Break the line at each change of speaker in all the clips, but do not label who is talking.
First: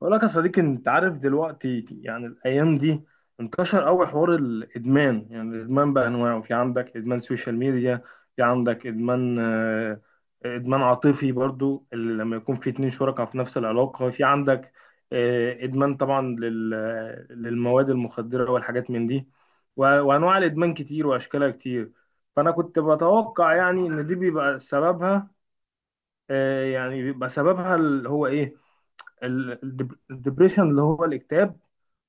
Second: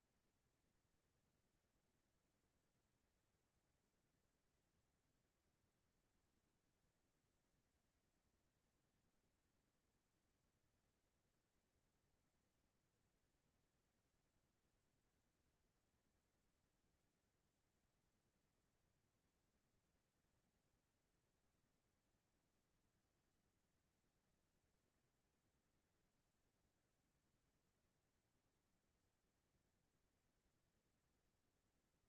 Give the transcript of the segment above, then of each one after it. بقول لك يا صديقي، انت عارف دلوقتي يعني الايام دي انتشر قوي حوار الادمان. يعني الادمان بانواعه، في عندك ادمان سوشيال ميديا، في عندك ادمان ادمان عاطفي برضو اللي لما يكون في اتنين شركاء في نفس العلاقة، في عندك ادمان طبعا للمواد المخدرة والحاجات من دي. و- وانواع الادمان كتير واشكالها كتير. فانا كنت بتوقع يعني ان دي بيبقى سببها يعني بيبقى سببها اللي هو ايه، الدبريشن اللي هو الاكتئاب،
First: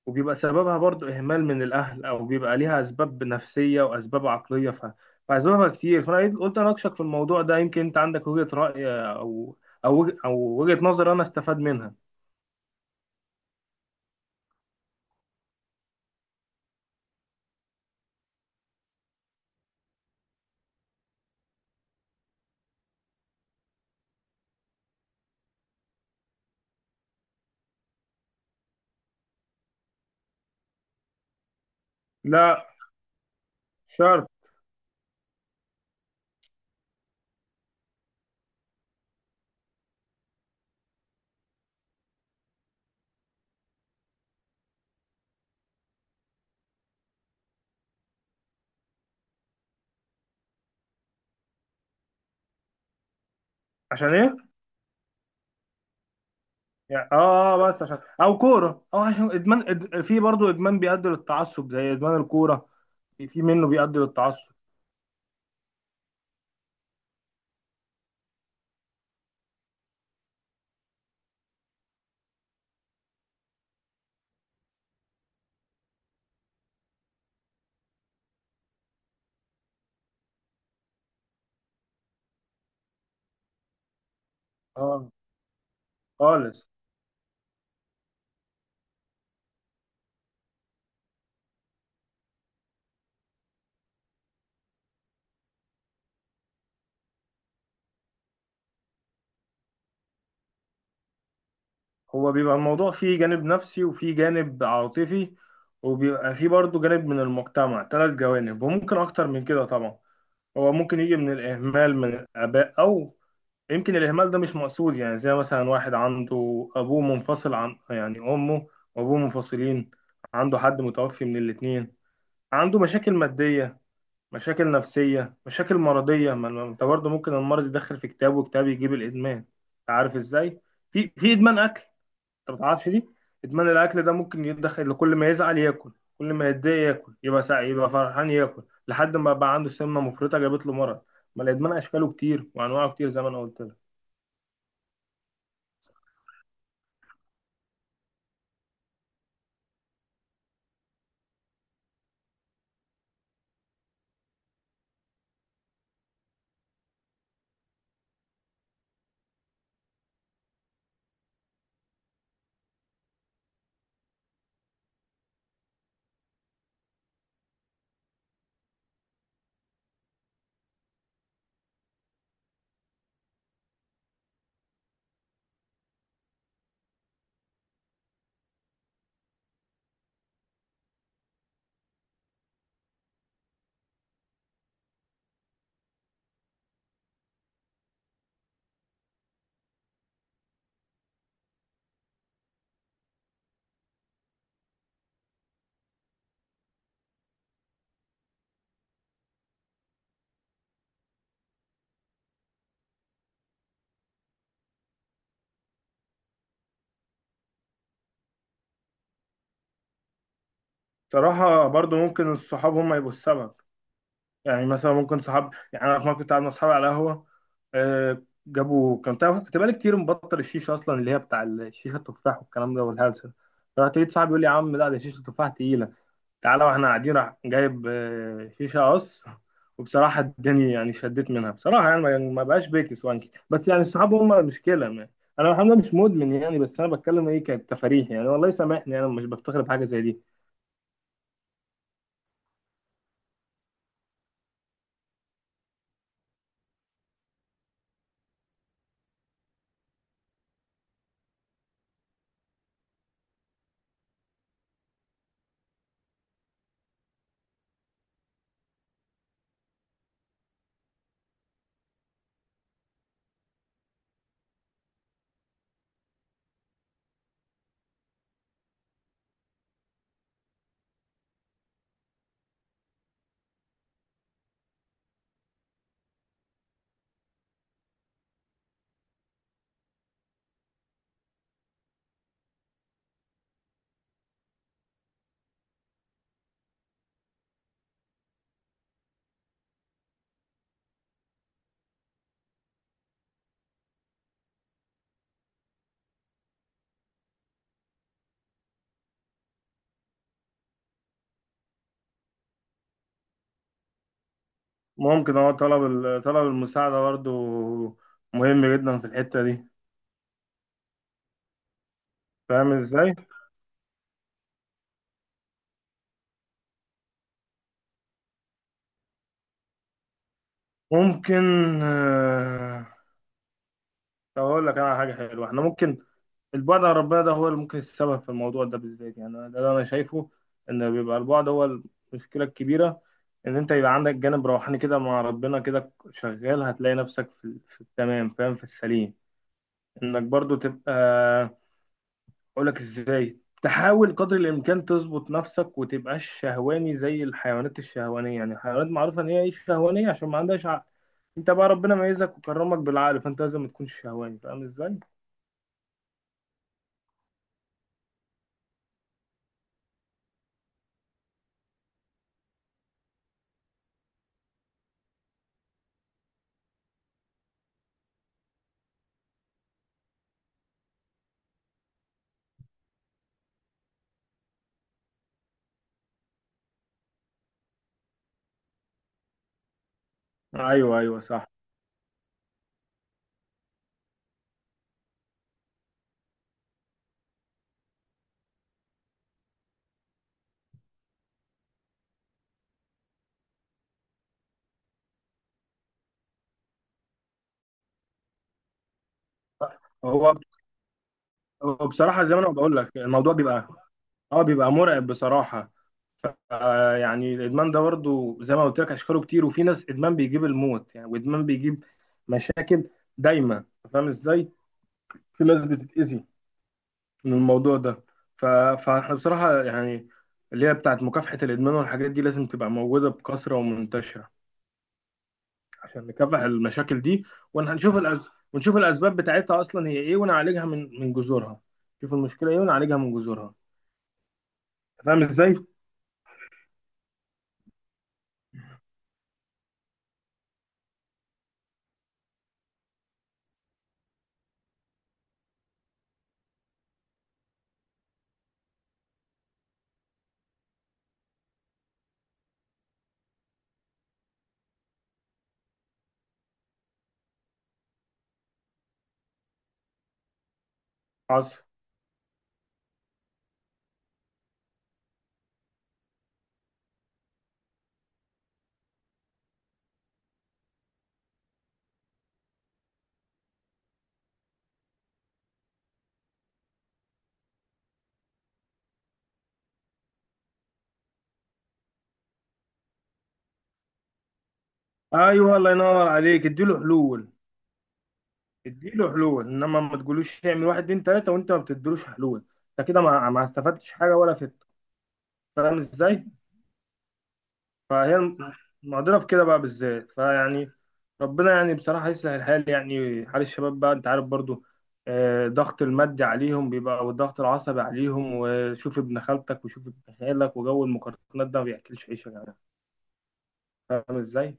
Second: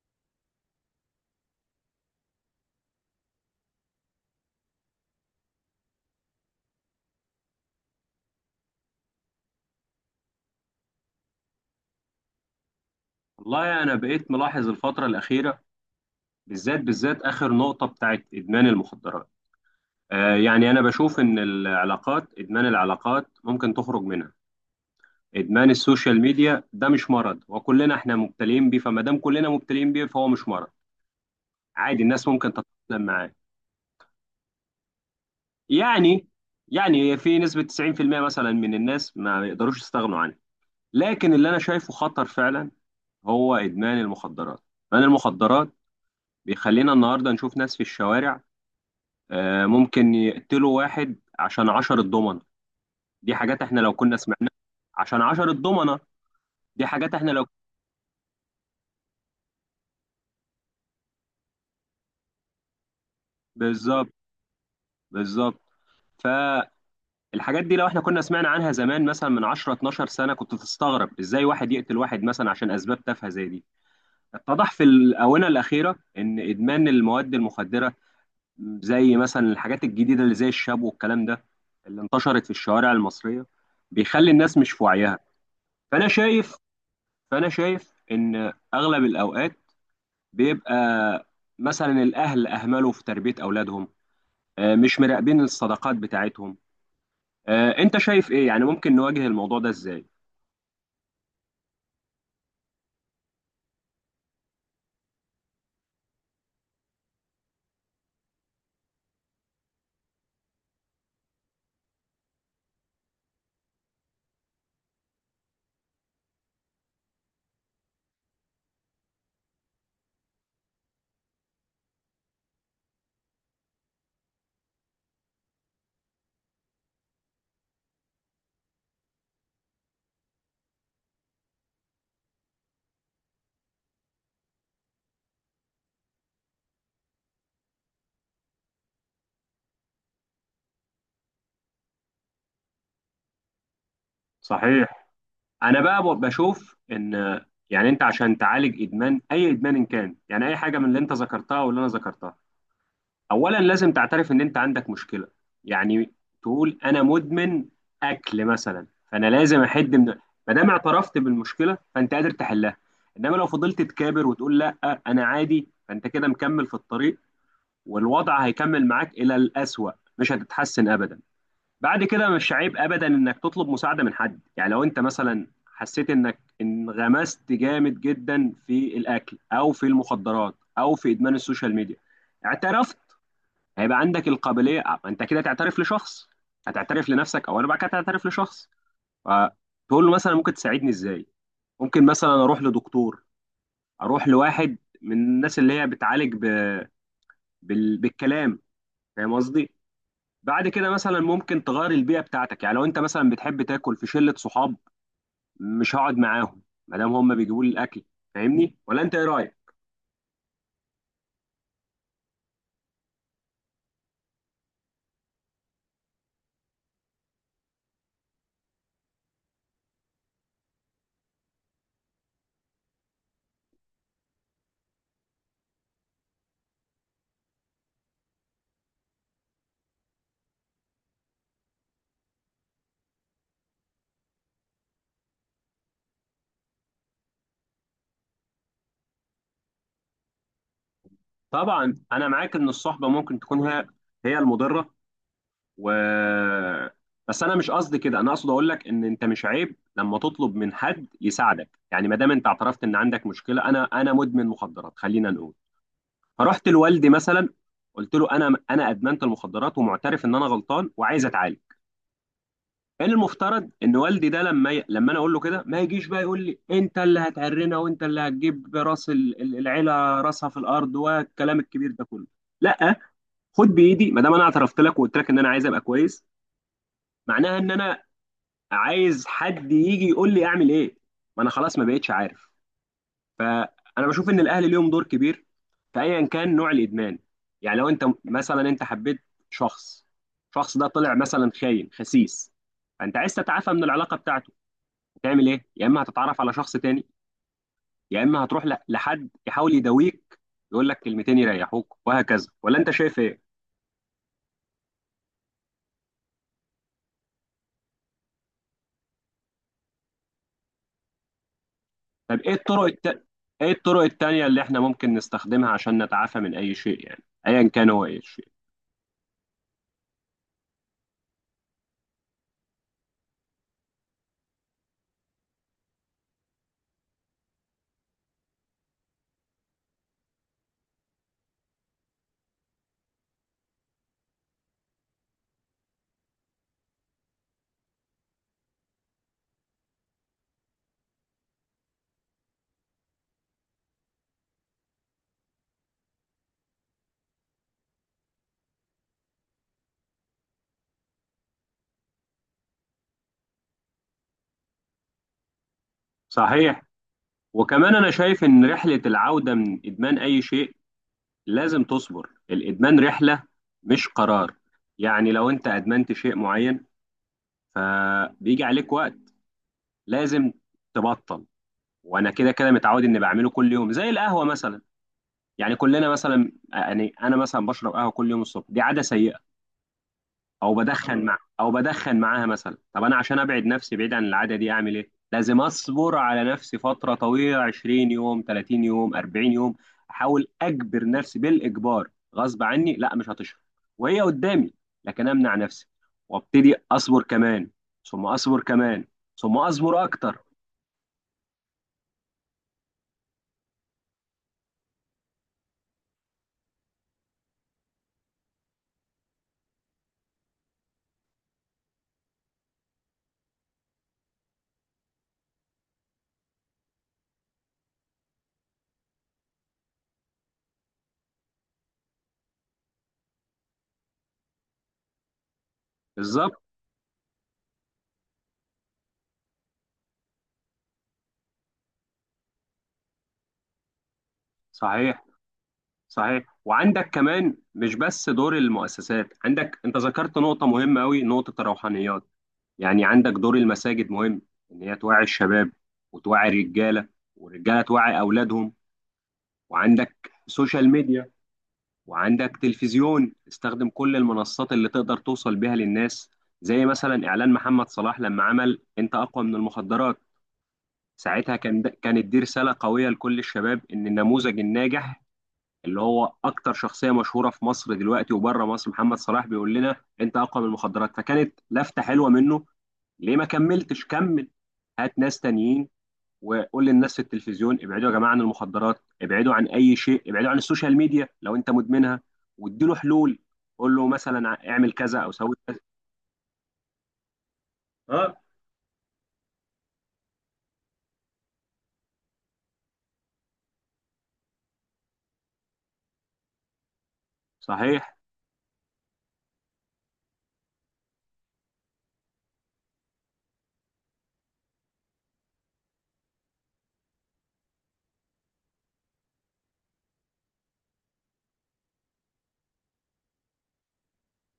وبيبقى سببها برضو إهمال من الأهل، أو بيبقى ليها أسباب نفسية وأسباب عقلية. فأسبابها كتير، فأنا قلت أناقشك في الموضوع ده يمكن أنت عندك وجهة رأي أو وجهة نظر أنا أستفاد منها.
والله أنا بقيت ملاحظ الفترة الأخيرة. بالذات آخر نقطة بتاعت إدمان المخدرات. آه، يعني أنا بشوف إن العلاقات، إدمان العلاقات ممكن تخرج منها. إدمان السوشيال ميديا ده مش مرض، وكلنا إحنا مبتلين بيه، فما دام كلنا مبتلين بيه فهو مش مرض عادي، الناس ممكن
لا،
تتأقلم معاه.
شرط.
يعني يعني في نسبة 90% مثلا من الناس ما يقدروش يستغنوا عنه. لكن اللي أنا شايفه خطر فعلا هو إدمان المخدرات. إدمان المخدرات بيخلينا النهارده نشوف ناس في الشوارع، آه، ممكن يقتلوا واحد عشان عشرة ضمنة. دي حاجات احنا لو
عشان
كنا سمعناها.
إيه؟
عشان عشرة ضمنة، دي
يعني
حاجات
آه.
احنا لو.
بس عشان أو كورة أو عشان في برضو إدمان بيؤدي للتعصب زي إدمان الكورة. في منه بيؤدي
بالظبط،
للتعصب.
بالظبط. فالحاجات دي لو احنا كنا سمعنا عنها زمان مثلا من 10 12 سنة، كنت تستغرب ازاي واحد يقتل واحد مثلا عشان اسباب تافهة زي دي. اتضح في الآونة الأخيرة ان ادمان المواد المخدرة، زي مثلا الحاجات الجديدة اللي زي الشاب والكلام ده اللي انتشرت في الشوارع المصرية، بيخلي الناس مش في
آه،
وعيها. فانا شايف
خالص.
فانا شايف ان اغلب الاوقات بيبقى مثلا الاهل اهملوا في تربيه اولادهم. آه، مش مراقبين الصداقات بتاعتهم. آه، انت شايف ايه يعني ممكن نواجه الموضوع ده ازاي؟
هو بيبقى الموضوع فيه جانب نفسي وفيه جانب عاطفي، وبيبقى فيه برضه جانب من المجتمع، ثلاث جوانب وممكن أكتر من كده طبعا. هو ممكن يجي من الإهمال من الآباء، أو يمكن الإهمال ده مش مقصود. يعني زي مثلا واحد عنده أبوه منفصل عن يعني أمه، وأبوه منفصلين، عنده حد متوفي من الاتنين، عنده مشاكل مادية، مشاكل نفسية، مشاكل مرضية. ما أنت برضه ممكن المرض يدخل في كتاب، وكتاب يجيب الإدمان. أنت عارف إزاي؟ في إدمان أكل، انت ما تعرفش دي. ادمان الاكل ده ممكن يدخل، كل ما يزعل ياكل، كل ما يتضايق ياكل، يبقى يبقى فرحان ياكل، لحد ما بقى عنده سمنه مفرطه جابت له مرض. ما الادمان اشكاله كتير وانواعه كتير زي ما انا قلت لك.
صحيح. انا بقى بشوف ان آه، يعني انت عشان تعالج ادمان، اي ادمان إن كان، يعني اي حاجه من اللي انت ذكرتها واللي انا ذكرتها، اولا لازم تعترف ان انت عندك مشكله. يعني تقول انا مدمن اكل مثلا، فانا لازم احد من، ما دام اعترفت بالمشكله فانت قادر تحلها. انما لو فضلت تكابر وتقول لا انا عادي، فانت كده مكمل في الطريق، والوضع هيكمل معاك الى الاسوأ، مش هتتحسن ابدا. بعد كده مش عيب ابدا انك تطلب مساعده من حد. يعني لو انت مثلا حسيت انك انغمست جامد جدا في الاكل او في المخدرات او في ادمان السوشيال ميديا، اعترفت، هيبقى عندك القابليه آه، انت كده تعترف لشخص. هتعترف لنفسك او انا بعد كده هتعترف لشخص، فتقول له مثلا ممكن تساعدني ازاي. ممكن مثلا اروح لدكتور، اروح لواحد من الناس اللي هي بتعالج بالكلام. فاهم قصدي؟ بعد كده مثلا ممكن تغير البيئه بتاعتك. يعني لو انت مثلا بتحب تاكل في شله صحاب، مش هقعد معاهم ما دام هم بيجيبوا لي الاكل. فاهمني ولا انت ايه رايك؟
بصراحه برضو ممكن الصحاب هم يبقوا السبب. يعني مثلا ممكن صحاب، يعني انا في مره كنت قاعد مع اصحابي على قهوه، جابوا، كان تعرف كنت بقالي كتير مبطل الشيشه اصلا، اللي هي بتاع الشيشه التفاح والكلام ده والهلسه، فرحت لقيت صاحبي يقول لي يا عم لا، ده شيشه التفاح تقيله، تعالى. واحنا قاعدين راح جايب شيشه قص، وبصراحه اداني يعني شديت منها. بصراحه يعني ما بقاش بيكس وانكي، بس يعني الصحاب هم المشكله ما. انا الحمد لله مش مدمن يعني، بس انا بتكلم ايه، كانت تفاريح يعني. والله سامحني، انا مش بفتخر بحاجه زي دي.
طبعا انا معاك ان الصحبه ممكن تكون هي المضره. و بس انا مش قصدي كده، انا اقصد اقول لك ان انت مش عيب لما تطلب من حد يساعدك. يعني ما دام انت اعترفت ان عندك مشكله، انا مدمن مخدرات خلينا نقول، فرحت لوالدي مثلا، قلت له انا ادمنت المخدرات ومعترف ان انا غلطان وعايز اتعالج. كان المفترض ان والدي ده لما لما انا اقول له كده ما يجيش بقى يقول لي انت اللي هتعرنا وانت اللي هتجيب راس العيله راسها في الارض والكلام الكبير ده كله. لا، خد بايدي ما دام انا اعترفت لك وقلت لك ان انا عايز ابقى كويس، معناها ان انا عايز حد يجي يقول لي اعمل ايه، ما انا خلاص ما بقتش عارف. فانا بشوف ان الاهل ليهم دور كبير في ايا كان نوع الادمان. يعني لو انت مثلا انت حبيت شخص، الشخص ده طلع مثلا خاين خسيس، فانت عايز تتعافى من العلاقه بتاعته، هتعمل ايه؟ يا اما هتتعرف على شخص تاني، يا اما هتروح لحد يحاول يداويك، يقول لك كلمتين يريحوك وهكذا. ولا انت شايف ايه؟
ممكن هو طلب طلب المساعده برضو مهم جدا في الحته دي.
طب ايه
فاهم ازاي؟
ايه الطرق التانية اللي احنا ممكن نستخدمها عشان نتعافى من اي شيء؟ يعني ايا كان هو اي شيء.
ممكن آه. طب اقول لك انا على حاجه حلوه احنا ممكن، البعد عن ربنا ده هو اللي ممكن السبب في الموضوع ده بالذات. يعني ده اللي انا شايفه، ان بيبقى البعد هو المشكله الكبيره. ان انت يبقى عندك جانب روحاني كده مع ربنا كده شغال، هتلاقي نفسك في التمام، فاهم، في السليم. انك برضو تبقى، اقول لك ازاي، تحاول قدر الامكان تظبط نفسك وتبقاش شهواني زي الحيوانات الشهوانيه. يعني الحيوانات معروفه ان هي إيه، شهوانيه عشان ما عندهاش عقل. انت بقى ربنا ميزك وكرمك بالعقل، فانت لازم ما تكونش شهواني. فاهم ازاي؟
صحيح. وكمان أنا شايف إن رحلة العودة من إدمان أي شيء لازم تصبر. الإدمان رحلة مش قرار. يعني لو أنت أدمنت شيء معين فبيجي عليك وقت لازم تبطل. وأنا كده كده متعود إني بعمله كل يوم، زي القهوة مثلا. يعني كلنا مثلا، يعني أنا مثلا بشرب قهوة كل يوم الصبح، دي عادة سيئة.
ايوه ايوه صح.
او بدخن معاها مثلا. طب انا عشان ابعد نفسي بعيد عن العاده دي اعمل ايه؟ لازم اصبر على نفسي فتره طويله، 20 يوم، 30 يوم، 40 يوم. احاول اجبر نفسي بالاجبار، غصب عني، لا مش هتشرب وهي قدامي، لكن امنع نفسي وابتدي اصبر كمان، ثم اصبر كمان، ثم اصبر
هو
اكتر.
وبصراحة زي ما انا بقول لك الموضوع بيبقى اه، بيبقى مرعب بصراحة. ف آه، يعني الادمان ده برضه زي ما قلت لك اشكاله كتير، وفي ناس ادمان بيجيب الموت يعني، وادمان بيجيب مشاكل دايما. فاهم ازاي؟ في ناس بتتأذي من الموضوع ده. ف... فاحنا بصراحة يعني اللي هي بتاعت مكافحة الادمان والحاجات دي لازم تبقى موجودة بكثرة ومنتشرة عشان نكافح
بالظبط.
المشاكل دي، ونشوف ونشوف الاسباب بتاعتها اصلا هي ايه، ونعالجها من جذورها. نشوف المشكلة ايه ونعالجها من جذورها. فاهم
صحيح،
ازاي؟
صحيح. وعندك كمان مش بس دور المؤسسات، عندك انت ذكرت نقطه مهمه قوي، نقطه الروحانيات. يعني عندك دور المساجد مهم، ان هي توعي الشباب، وتوعي الرجاله، والرجاله توعي اولادهم. وعندك سوشيال ميديا، وعندك تلفزيون. استخدم كل المنصات اللي تقدر توصل بيها للناس. زي مثلا اعلان محمد صلاح لما عمل انت اقوى من المخدرات، ساعتها
حصل.
كان ده كانت دي رساله قويه لكل الشباب ان النموذج الناجح اللي هو اكتر شخصيه مشهوره في مصر دلوقتي وبره مصر، محمد صلاح، بيقول لنا انت اقوى من المخدرات، فكانت لفته حلوه منه. ليه ما كملتش؟ كمل، هات ناس تانيين، وقول للناس في التلفزيون ابعدوا يا جماعه عن المخدرات، ابعدوا عن اي شيء، ابعدوا عن السوشيال ميديا لو انت مدمنها. واديله حلول، قول له مثلا اعمل كذا او سوي
ايوه، الله
كذا.
ينور عليك، اديله حلول.
اه.
اديله حلول، انما ما تقولوش اعمل واحد اتنين تلاته وانت ما بتديلوش حلول. انت كده ما استفدتش حاجه ولا فت. فاهم ازاي؟ فهي
صحيح.
الم- المعضله في كده بقى بالذات. فيعني ربنا يعني بصراحه يسهل الحال، يعني حال الشباب بقى، انت عارف برضو ضغط المادي عليهم بيبقى، والضغط العصبي عليهم، وشوف ابن خالتك وشوف ابن خالك، وجو المقارنات ده ما بياكلش عيش يا جماعه. فاهم ازاي؟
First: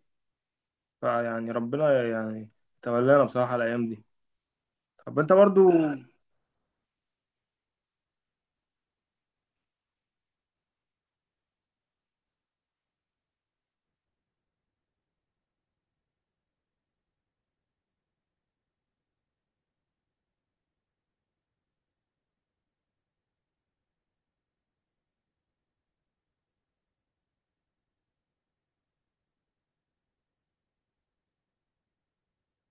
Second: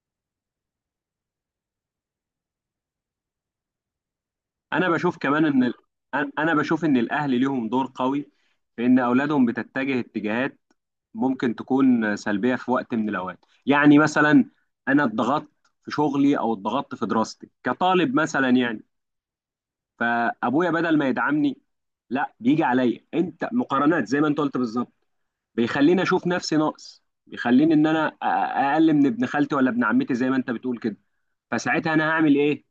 فيعني ربنا يعني تولانا بصراحه الايام دي.
انا بشوف
طب انت
كمان ان
برضو آه،
انا بشوف ان الاهل ليهم دور قوي في ان اولادهم بتتجه اتجاهات ممكن تكون سلبيه في وقت من الاوقات. يعني مثلا انا اتضغطت في شغلي او اتضغطت في دراستي كطالب مثلا، يعني فابويا بدل ما يدعمني، لا بيجي عليا انت مقارنات زي ما انت قلت بالظبط، بيخليني اشوف نفسي ناقص، بيخليني ان انا اقل من ابن خالتي ولا ابن عمتي زي ما انت بتقول كده. فساعتها انا هعمل ايه؟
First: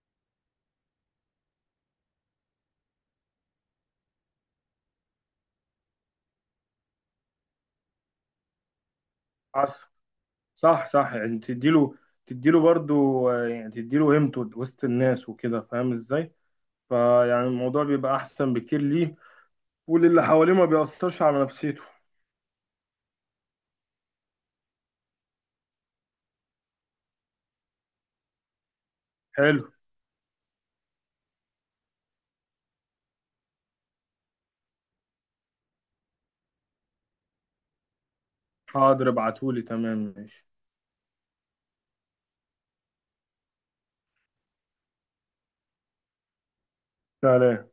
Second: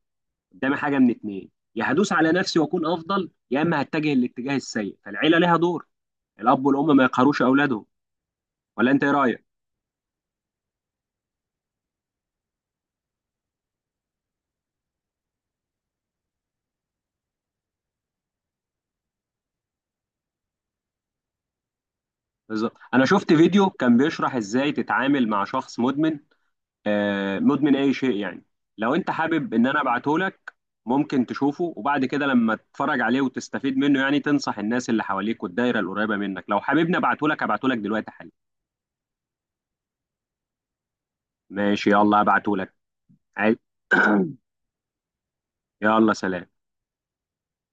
قدامي حاجه من اتنين، يا هدوس على نفسي واكون افضل، يا اما هتجه الاتجاه السيء. فالعيله ليها دور، الاب والام ما يقهروش اولادهم. ولا انت ايه رايك؟
عصر. صح صح، يعني تديله، تديله برضو يعني تديله قيمته وسط الناس وكده. فاهم ازاي؟ فيعني الموضوع بيبقى احسن بكتير ليه وللي حواليه، ما بيأثرش على نفسيته.
بالظبط. انا شفت فيديو كان بيشرح ازاي تتعامل مع شخص مدمن، آه، مدمن اي شيء يعني. لو انت حابب
حلو.
ان انا ابعته لك، ممكن تشوفه، وبعد كده لما تتفرج عليه وتستفيد منه، يعني تنصح الناس اللي حواليك والدايره القريبه منك. لو حاببني ابعته لك، ابعته لك دلوقتي حالا.
حاضر، ابعتهولي، تمام، ماشي.
ماشي، يلا ابعته لك. عايز-، يلا سلام.
سلام.